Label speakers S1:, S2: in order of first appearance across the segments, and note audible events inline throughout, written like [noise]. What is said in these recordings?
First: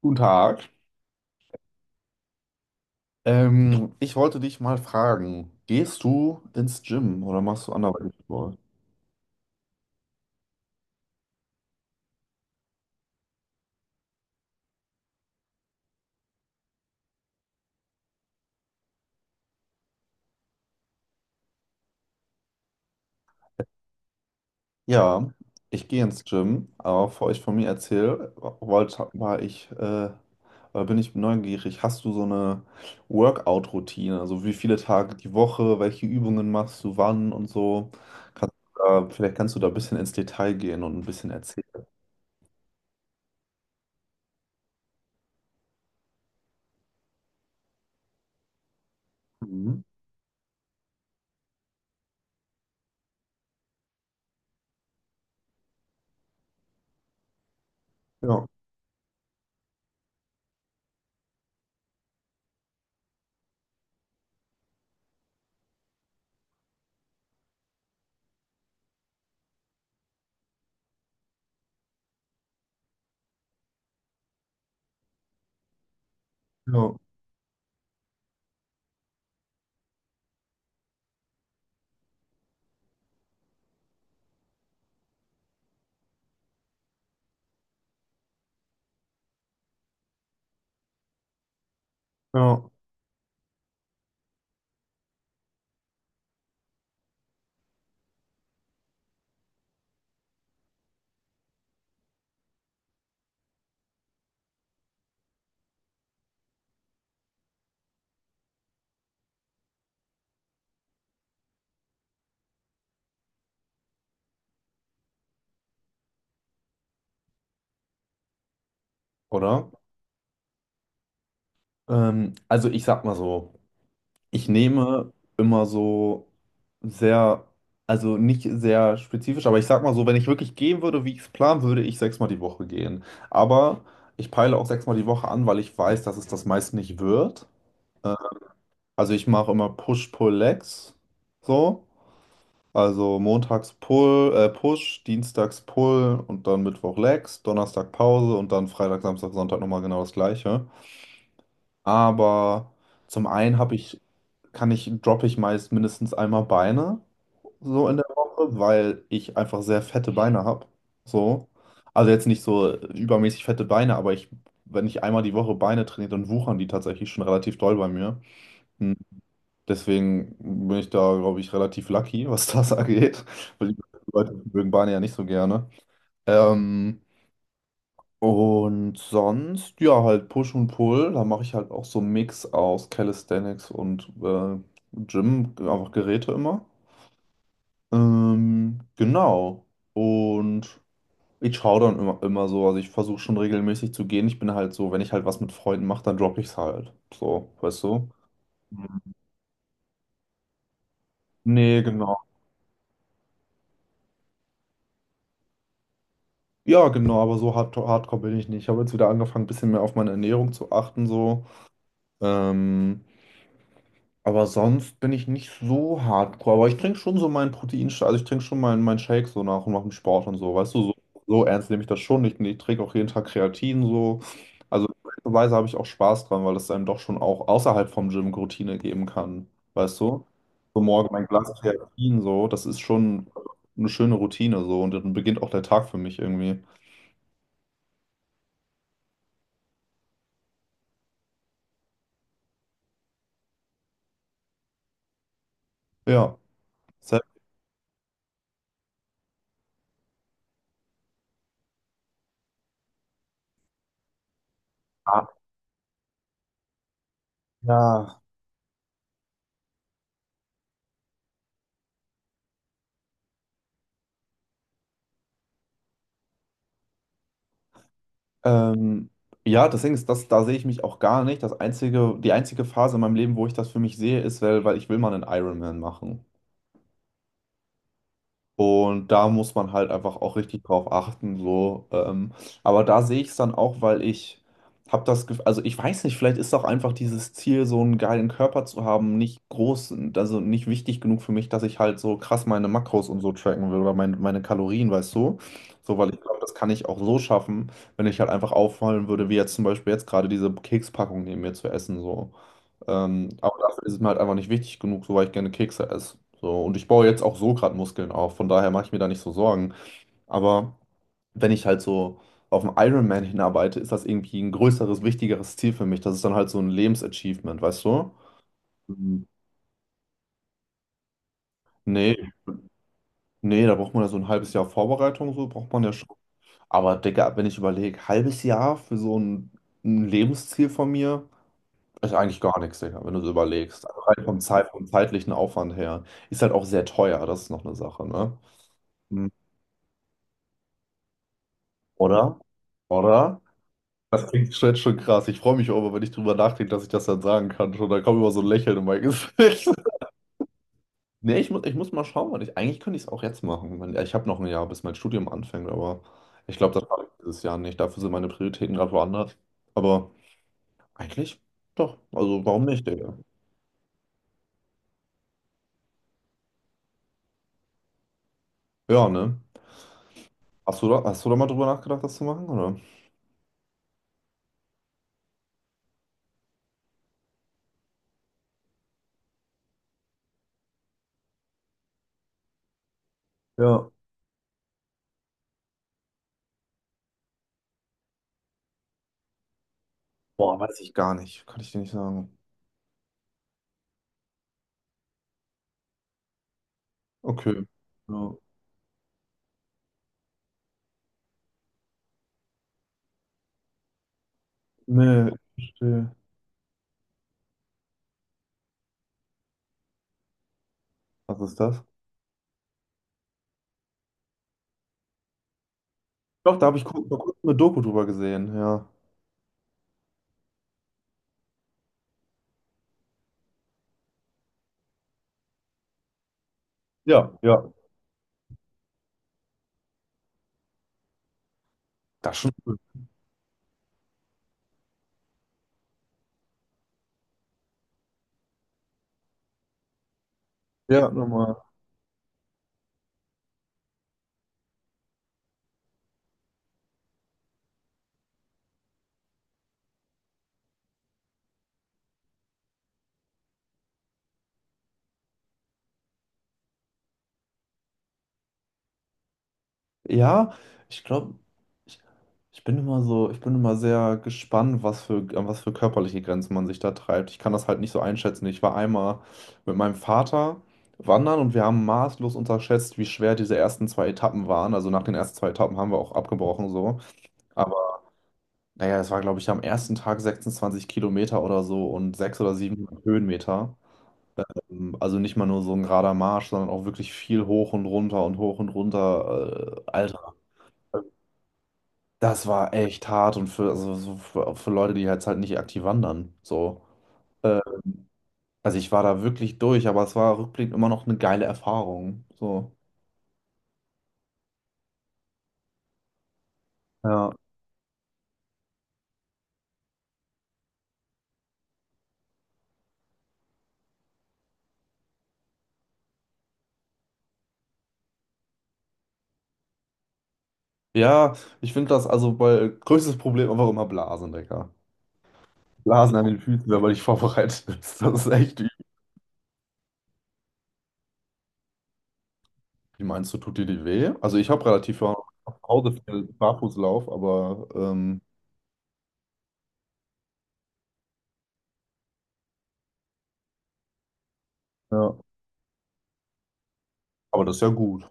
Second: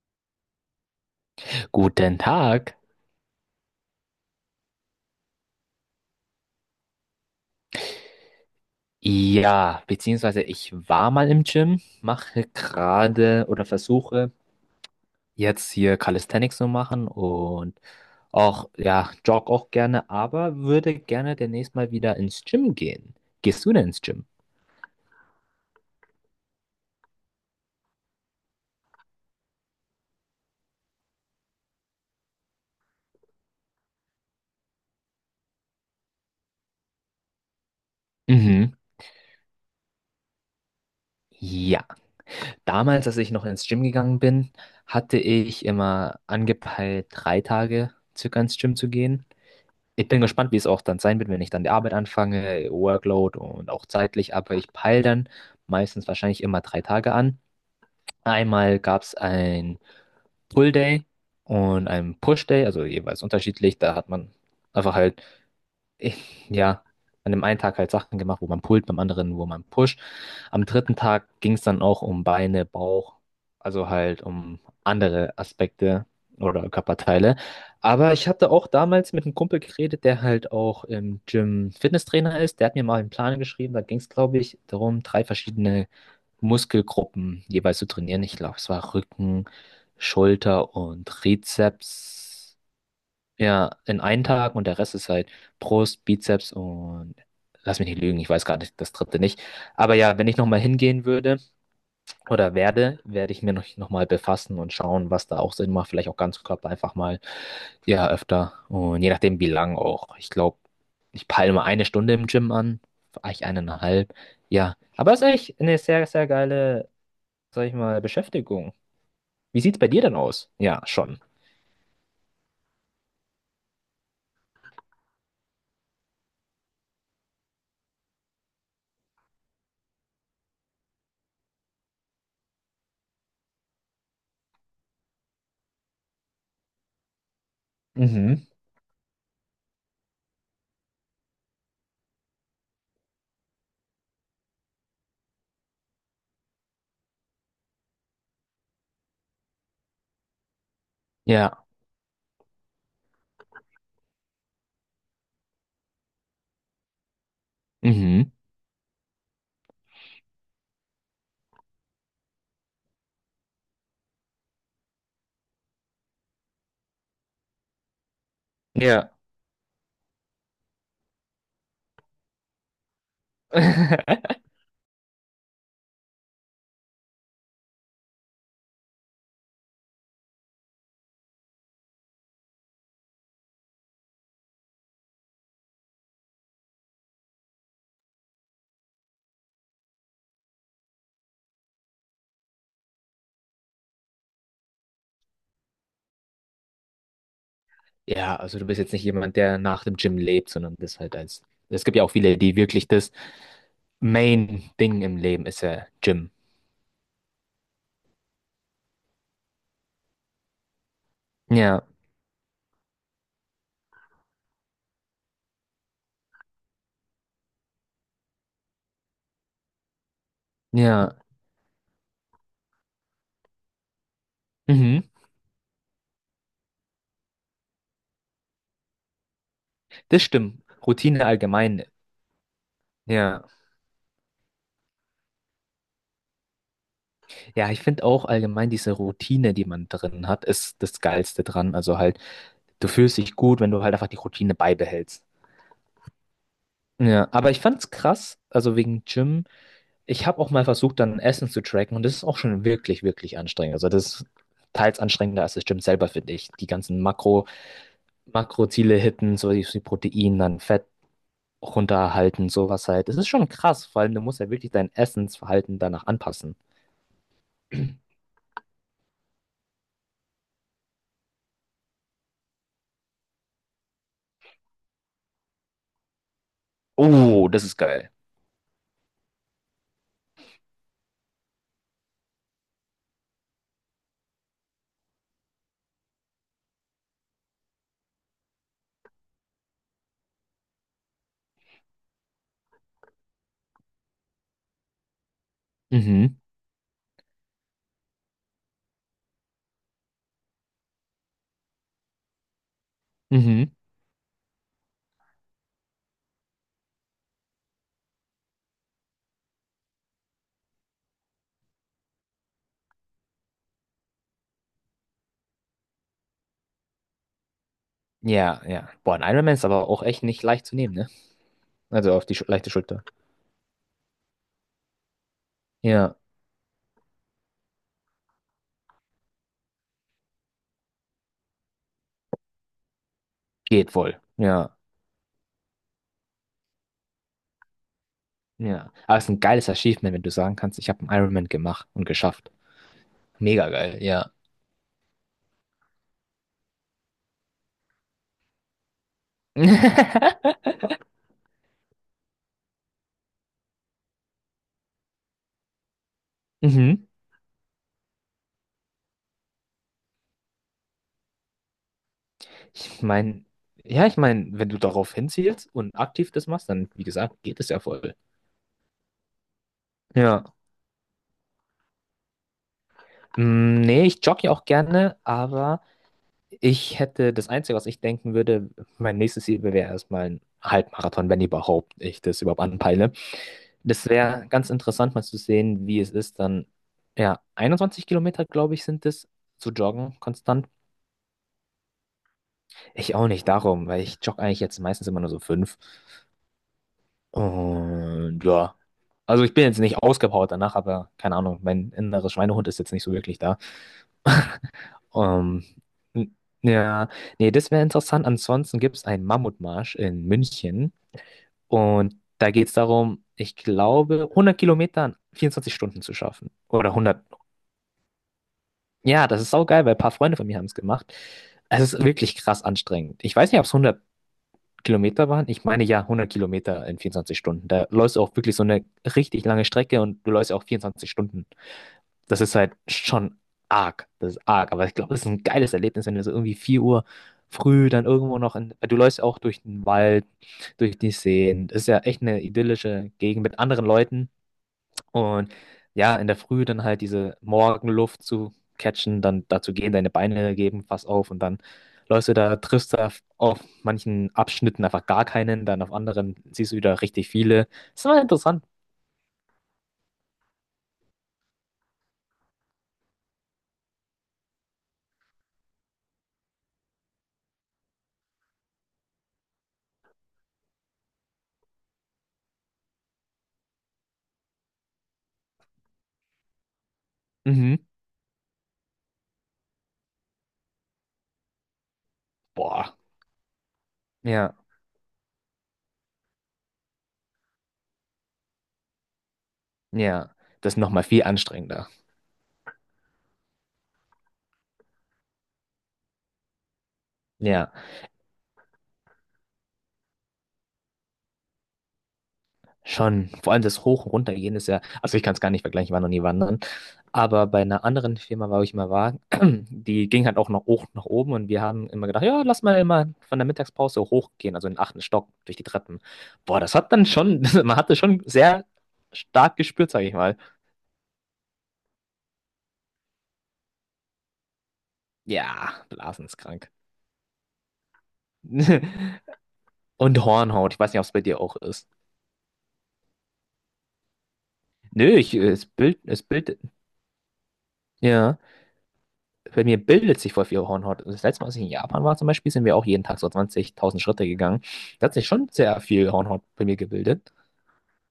S1: Guten Tag.
S2: Guten Tag.
S1: Ich wollte dich mal fragen, gehst du ins Gym oder machst du anderweitig Sport?
S2: Ja, beziehungsweise ich war mal im Gym, mache gerade oder versuche jetzt hier Calisthenics zu machen und auch, ja, jogge auch gerne, aber würde gerne demnächst mal wieder ins Gym gehen. Gehst du denn ins Gym?
S1: Ja, ich gehe ins Gym, aber bevor ich von mir erzähle, wollte, war ich, äh, oder bin ich neugierig, hast du so eine Workout-Routine? Also wie viele Tage die Woche, welche Übungen machst du wann und so?
S2: Mhm.
S1: Vielleicht kannst du da ein bisschen ins Detail gehen und ein bisschen
S2: Ja,
S1: erzählen.
S2: damals, als ich noch ins Gym gegangen bin, hatte ich immer angepeilt, drei Tage circa ins Gym zu gehen.
S1: Mhm.
S2: Ich bin gespannt, wie es auch dann sein wird, wenn ich dann die Arbeit anfange, Workload und auch zeitlich, aber ich peile dann meistens wahrscheinlich immer drei Tage an.
S1: Ja,
S2: Einmal gab es ein Pull Day und ein Push Day, also jeweils unterschiedlich. Da hat man einfach halt ich, ja, an dem einen Tag halt Sachen gemacht, wo man pullt, beim anderen, wo man pusht. Am dritten Tag ging es dann auch um Beine, Bauch, also halt um andere Aspekte oder
S1: ja,
S2: Körperteile. Aber ich hatte auch damals mit einem Kumpel geredet, der halt auch im Gym Fitnesstrainer ist. Der hat mir mal einen Plan geschrieben. Da ging es, glaube ich, darum, drei verschiedene Muskelgruppen jeweils zu trainieren. Ich glaube, es war Rücken, Schulter und Trizeps.
S1: ja.
S2: Ja, in einen Tag und der Rest ist halt Brust, Bizeps und lass mich nicht lügen, ich weiß gar nicht, das dritte nicht. Aber ja, wenn ich nochmal hingehen würde oder werde, werde ich mir noch mal befassen und schauen, was da auch Sinn macht. Vielleicht auch Ganzkörper einfach mal, ja, öfter. Und je nachdem, wie lang auch. Ich glaube, ich peile mal eine Stunde im Gym an, vielleicht eineinhalb. Ja, aber ist echt eine sehr, sehr geile, sag ich mal, Beschäftigung. Wie
S1: Oder?
S2: sieht's bei dir denn aus? Ja, schon.
S1: Also ich sag mal so. Ich nehme immer so sehr, also nicht sehr spezifisch, aber ich sag mal so, wenn ich wirklich gehen würde, wie ich es planen würde, ich sechsmal die Woche gehen. Aber ich peile auch sechsmal die Woche an, weil ich weiß, dass es das meist nicht wird. Äh,
S2: Mhm.
S1: Also ich mache immer Push-Pull-Legs. So. Also montags Pull, Push, dienstags Pull und dann Mittwoch Legs, Donnerstag Pause und dann Freitag, Samstag, Sonntag nochmal genau das gleiche.
S2: Ja.
S1: Aber zum einen habe ich, kann ich, droppe ich meist mindestens einmal Beine so in der
S2: Mhm.
S1: Woche, weil ich einfach sehr fette Beine habe. So. Also jetzt nicht so übermäßig fette Beine, aber ich, wenn ich einmal die Woche Beine trainiere, dann wuchern die tatsächlich schon relativ doll bei mir. Hm.
S2: Ja.
S1: Deswegen bin ich da, glaube ich, relativ lucky, was das [laughs] angeht. Weil die Leute
S2: [laughs]
S1: mögen Beine ja nicht so gerne. Ähm, und sonst, ja, halt Push und Pull, da mache ich halt auch so einen Mix aus Calisthenics und Gym, einfach Geräte immer. Genau. Und ich schaue dann immer, immer so, also ich versuche schon regelmäßig zu gehen. Ich bin halt so, wenn ich halt was mit Freunden mache, dann droppe ich es halt. So, weißt du?
S2: Ja, also du bist jetzt
S1: Mhm.
S2: nicht jemand, der nach dem Gym lebt, sondern das halt als.
S1: Nee,
S2: Es gibt ja auch
S1: genau.
S2: viele, die wirklich das Main-Ding im Leben ist ja Gym.
S1: Ja, genau, aber so hardcore bin ich nicht. Ich habe jetzt wieder angefangen, ein bisschen mehr auf meine Ernährung zu achten, so.
S2: Ja,
S1: Ähm, Aber sonst bin ich nicht so hardcore. Aber ich trinke schon so meinen Proteinshake, also ich trinke schon meinen Shake so nach und nach dem Sport und so. Weißt du, so,
S2: ja,
S1: so ernst nehme ich das schon nicht. Ich trinke auch jeden Tag Kreatin so. Also
S2: mhm,
S1: Weise habe ich auch Spaß dran, weil das einem doch schon auch außerhalb vom Gym Routine geben kann. Weißt
S2: das
S1: du?
S2: stimmt.
S1: So morgen
S2: Routine
S1: mein Glas
S2: allgemein.
S1: Kreatin so, das ist schon
S2: Ja,
S1: eine schöne Routine so und dann beginnt auch der Tag für mich irgendwie.
S2: ja, ich finde auch allgemein diese Routine, die man drin hat, ist das Geilste dran. Also halt, du fühlst dich gut, wenn du halt einfach die Routine beibehältst.
S1: Ja.
S2: Ja,
S1: Selbst-
S2: aber ich fand's krass, also wegen Gym. Ich habe auch mal versucht, dann Essen zu tracken und das ist auch schon wirklich, wirklich anstrengend. Also das ist teils
S1: Ah,
S2: anstrengender als das Gym selber, finde ich. Die ganzen
S1: ja.
S2: Makroziele hitten, so wie die Protein, dann Fett runterhalten, sowas halt. Das ist schon krass, vor allem du musst ja wirklich dein Essensverhalten danach anpassen.
S1: Ähm, ja, deswegen ist, das, da sehe ich mich auch gar nicht. Das einzige, die einzige Phase in meinem Leben, wo ich das für mich sehe, ist, weil, ich will mal einen Ironman machen.
S2: Oh, das ist geil.
S1: Und da muss man halt einfach auch richtig drauf achten, so. Aber da sehe ich es dann auch, weil ich habe das Gefühl, also ich weiß nicht, vielleicht ist auch einfach dieses Ziel, so einen geilen Körper zu haben, nicht groß, also nicht wichtig genug für mich, dass ich halt so krass meine Makros und so tracken will oder meine Kalorien, weißt du? So, weil ich
S2: Mhm,
S1: glaube, das kann ich auch so schaffen, wenn ich halt einfach auffallen würde, wie jetzt zum Beispiel jetzt gerade diese Kekspackung neben mir zu essen, so. Aber
S2: mhm.
S1: dafür ist es mir halt einfach nicht wichtig genug, so weil ich gerne Kekse esse. So, und ich baue jetzt auch so gerade Muskeln auf, von daher mache ich mir da nicht so Sorgen. Aber wenn ich halt so auf einen Ironman hinarbeite, ist das irgendwie ein größeres, wichtigeres Ziel für mich. Das ist dann halt so ein Lebensachievement, weißt du?
S2: Ja, ja. Boah,
S1: Mhm.
S2: ein Ironman ist aber auch echt nicht leicht zu nehmen, ne? Also auf
S1: Nee,
S2: die Schu leichte Schulter.
S1: nee, da braucht man ja so ein halbes Jahr Vorbereitung, so braucht man ja schon.
S2: Ja,
S1: Aber Digga, wenn ich überlege, halbes Jahr für so ein Lebensziel von mir. Ist eigentlich gar nichts, Digga, wenn du so überlegst.
S2: geht
S1: Also
S2: wohl.
S1: rein vom Zeit,
S2: Ja,
S1: vom zeitlichen Aufwand her. Ist halt auch sehr teuer, das ist noch eine Sache, ne?
S2: ja. Aber es
S1: Mhm.
S2: ist ein geiles Achievement, wenn du sagen kannst, ich habe einen Ironman gemacht und
S1: Oder?
S2: geschafft.
S1: Oder?
S2: Mega geil,
S1: Das
S2: ja.
S1: klingt schon, schon krass. Ich freue mich auch immer, wenn ich drüber nachdenke, dass ich das dann sagen kann. Schon, da kommt immer so ein Lächeln in mein Gesicht. [laughs]
S2: [laughs]
S1: Nee, ich muss mal schauen, weil ich, eigentlich könnte ich es auch jetzt machen. Ich habe noch ein Jahr, bis mein Studium anfängt, aber ich glaube, das mache
S2: Mhm.
S1: ich dieses Jahr nicht. Dafür sind meine Prioritäten gerade woanders. Aber eigentlich doch. Also warum nicht,
S2: Ich
S1: Digga?
S2: meine, ja, ich meine, wenn du darauf hinzielst und aktiv das machst, dann, wie gesagt, geht es ja voll.
S1: Ja, ne?
S2: Ja.
S1: Hast du da mal drüber nachgedacht, das zu machen, oder?
S2: Mm, nee, ich jogge ja auch gerne, aber ich hätte das Einzige, was ich denken würde, mein nächstes Ziel wäre erstmal ein Halbmarathon, wenn überhaupt ich das überhaupt anpeile.
S1: Ja.
S2: Das wäre ganz interessant, mal zu sehen, wie es ist, dann, ja, 21 Kilometer, glaube ich, sind es, zu joggen,
S1: Boah,
S2: konstant.
S1: weiß ich gar nicht. Kann ich dir nicht sagen.
S2: Ich auch nicht darum, weil ich jogge eigentlich jetzt meistens immer nur so fünf.
S1: Okay. Ja.
S2: Und ja. Also ich bin jetzt nicht ausgepowert danach, aber keine Ahnung, mein innerer Schweinehund ist jetzt nicht so wirklich da. [laughs]
S1: Nee,
S2: Ähm,
S1: ich verstehe.
S2: n- ja, nee, das wäre interessant. Ansonsten gibt es einen Mammutmarsch in München
S1: Was ist das?
S2: und da geht es darum, ich glaube, 100 Kilometer in 24 Stunden zu schaffen.
S1: Doch, da habe ich
S2: Oder
S1: vor
S2: 100.
S1: kurzem eine Doku drüber gesehen. Ja.
S2: Ja, das ist saugeil, weil ein paar Freunde von mir haben es gemacht. Es ist wirklich krass anstrengend. Ich weiß nicht, ob es 100 Kilometer waren? Ich meine ja 100 Kilometer in
S1: Ja,
S2: 24
S1: ja.
S2: Stunden. Da läufst du auch wirklich so eine richtig lange Strecke und du läufst ja auch 24 Stunden.
S1: Das ist
S2: Das
S1: schon
S2: ist halt
S1: cool.
S2: schon arg. Das ist arg. Aber ich glaube, das ist ein geiles Erlebnis, wenn du so irgendwie 4 Uhr früh dann irgendwo noch in, du läufst auch durch den Wald, durch
S1: Ja,
S2: die
S1: nochmal.
S2: Seen. Das ist ja echt eine idyllische Gegend mit anderen Leuten. Und ja, in der Früh dann halt diese Morgenluft zu catchen, dann dazu gehen, deine Beine geben fast auf und dann läufst du da, triffst da auf manchen Abschnitten einfach gar keinen, dann auf anderen siehst du wieder richtig viele. Das war interessant.
S1: Ja, ich glaube, ich, ich bin immer so, ich bin immer sehr gespannt, was für, an was für körperliche Grenzen man sich da treibt. Ich kann das halt nicht so einschätzen. Ich war einmal mit meinem Vater wandern und wir haben maßlos unterschätzt, wie schwer diese ersten zwei Etappen waren. Also nach den ersten zwei Etappen haben wir auch abgebrochen so.
S2: Mhm.
S1: Naja, es war, glaube ich, am ersten Tag 26 Kilometer oder so und sechs oder sieben
S2: Boah.
S1: Höhenmeter.
S2: Ja,
S1: Also nicht mal nur so ein gerader Marsch, sondern auch wirklich viel hoch und runter und hoch und runter. Alter,
S2: ja. Das ist nochmal viel anstrengender.
S1: das war echt hart und also so für, Leute, die jetzt halt nicht aktiv wandern. So. Äh,
S2: Ja,
S1: also ich war da wirklich durch, aber es war rückblickend immer noch eine geile Erfahrung. So.
S2: schon. Vor allem das Hoch- und Runtergehen ist ja, also ich kann es gar nicht vergleichen, ich war noch nie wandern.
S1: Ja.
S2: Aber bei einer anderen Firma, wo ich mal war, [clears throat] die ging halt auch noch hoch nach oben und wir haben immer gedacht, ja, lass mal immer von der Mittagspause hochgehen, also in den achten Stock durch die Treppen. Boah, das hat dann schon, [laughs] man hatte schon sehr stark gespürt, sage ich mal.
S1: Ja, ich finde das also bei größtes Problem einfach immer Blasen, Digga.
S2: Ja,
S1: Blasen an
S2: Blasen ist
S1: den Füßen,
S2: krank.
S1: wenn man nicht vorbereitet ist. Das ist echt.
S2: [laughs] Und Hornhaut, ich weiß nicht, ob es bei dir auch ist.
S1: Wie meinst du, tut dir die weh? Also ich habe relativ ja
S2: Nö,
S1: zu Hause
S2: es
S1: viel
S2: bildet,
S1: Barfußlauf, aber
S2: ja, bei mir bildet sich voll viel Hornhaut. Das letzte Mal, als ich in Japan war zum Beispiel, sind wir auch jeden Tag so 20.000 Schritte gegangen. Da hat
S1: ja.
S2: sich schon sehr viel Hornhaut bei mir gebildet.
S1: Aber das ist ja gut.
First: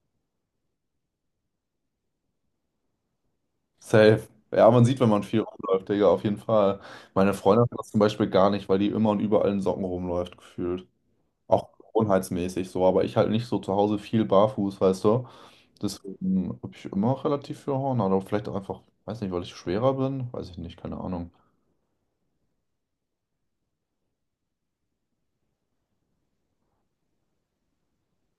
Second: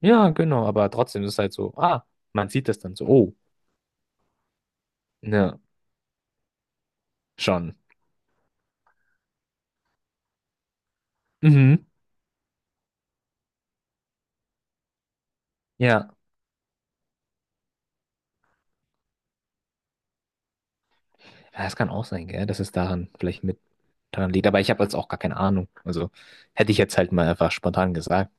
S2: Ja, genau, aber trotzdem ist es halt so, ah, man sieht das dann so, oh,
S1: Safe. Ja, man sieht, wenn man viel
S2: ne,
S1: rumläuft, Digga, auf jeden Fall. Meine Freundin
S2: schon.
S1: hat das zum Beispiel gar nicht, weil die immer und überall in Socken rumläuft, gefühlt. Auch
S2: Mhm.
S1: gewohnheitsmäßig so, aber ich halt nicht so zu Hause viel barfuß, weißt du.
S2: Ja.
S1: Deswegen habe ich immer relativ viel Horn, aber vielleicht auch einfach, weiß nicht, weil ich schwerer bin, weiß ich nicht, keine Ahnung.
S2: Ja, das kann auch sein, gell, dass es daran vielleicht mit daran liegt, aber ich habe jetzt auch gar keine Ahnung. Also hätte ich jetzt halt mal einfach spontan gesagt.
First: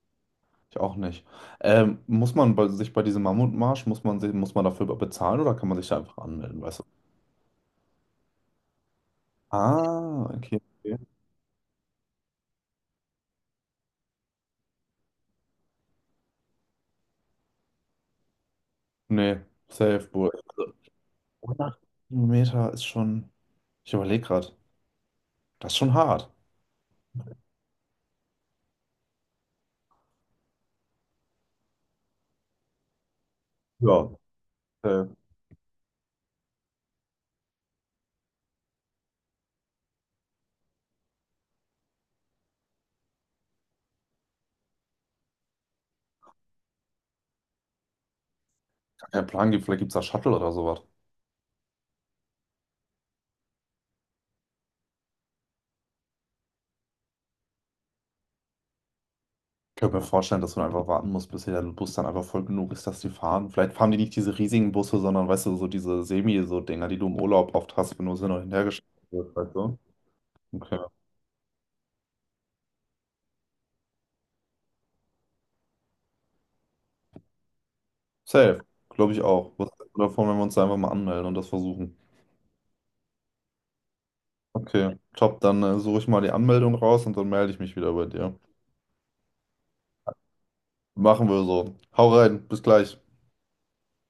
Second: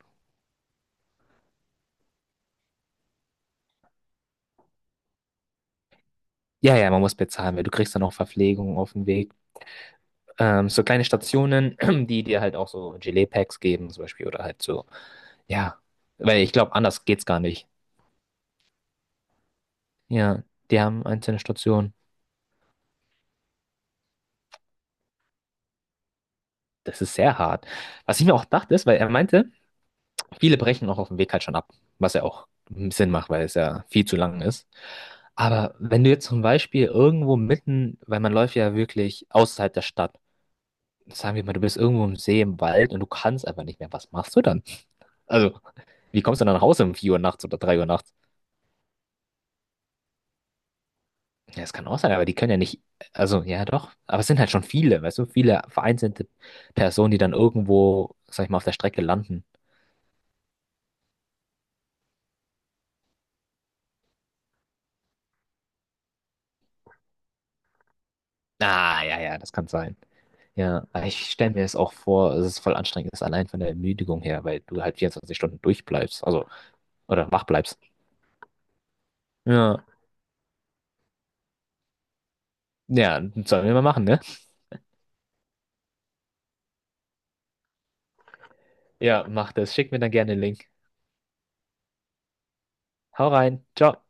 S1: Ich auch nicht. Muss man bei, sich bei diesem Mammutmarsch, muss man, sich, muss man dafür bezahlen oder kann man sich da einfach anmelden,
S2: Ja,
S1: weißt du?
S2: ja, man muss bezahlen, weil du kriegst dann auch Verpflegung auf dem Weg.
S1: Ah, okay,
S2: So
S1: okay.
S2: kleine Stationen, [clears throat] die dir halt auch so Gelee-Packs geben, zum Beispiel, oder halt so, ja, weil ich glaube, anders geht's gar nicht.
S1: Nee, safe, Bull.
S2: Ja,
S1: Also,
S2: die haben einzelne
S1: 100
S2: Stationen.
S1: Kilometer ist schon, ich überlege gerade, das ist schon hart.
S2: Das ist sehr hart. Was ich mir auch dachte, ist, weil er meinte, viele brechen auch auf dem Weg halt schon ab, was ja auch Sinn macht, weil es ja viel
S1: Ja.
S2: zu lang ist.
S1: Äh,
S2: Aber wenn du jetzt zum Beispiel irgendwo mitten, weil man läuft ja wirklich außerhalb der Stadt, sagen wir mal, du bist irgendwo im See, im Wald und du kannst einfach nicht mehr, was machst du dann? Also, wie kommst du dann nach Hause um 4 Uhr nachts oder 3 Uhr nachts?
S1: Gar keinen Plan gibt, vielleicht gibt es da Shuttle oder sowas.
S2: Ja, das kann auch sein, aber die können ja nicht, also ja doch, aber es sind halt schon viele, weißt du, viele vereinzelte Personen, die dann irgendwo, sag ich mal, auf der Strecke landen.
S1: Ich könnte mir vorstellen, dass man einfach warten muss, bis der Bus dann einfach voll genug ist, dass die fahren. Vielleicht fahren die nicht diese riesigen Busse, sondern, weißt du, so diese Semi-so-Dinger, die du im Urlaub oft hast, wenn du sie noch hinterhergeschickt
S2: Ah, ja,
S1: wirst,
S2: ja, das
S1: weißt
S2: kann
S1: du?
S2: sein.
S1: Okay.
S2: Ja, aber ich stelle mir es auch vor, es ist voll anstrengend, ist allein von der Ermüdung her, weil du halt 24 Stunden durchbleibst, also, oder wach bleibst.
S1: Safe, glaube ich auch. Was
S2: Ja,
S1: hältst du davon, wenn wir uns einfach mal anmelden und das versuchen?
S2: ja, sollen wir mal machen, ne?
S1: Okay, top, dann suche ich mal die Anmeldung raus und dann melde ich mich wieder bei dir.
S2: Ja, mach das. Schick mir dann gerne den Link.
S1: Machen wir so. Hau rein, bis gleich.
S2: Hau rein. Ciao.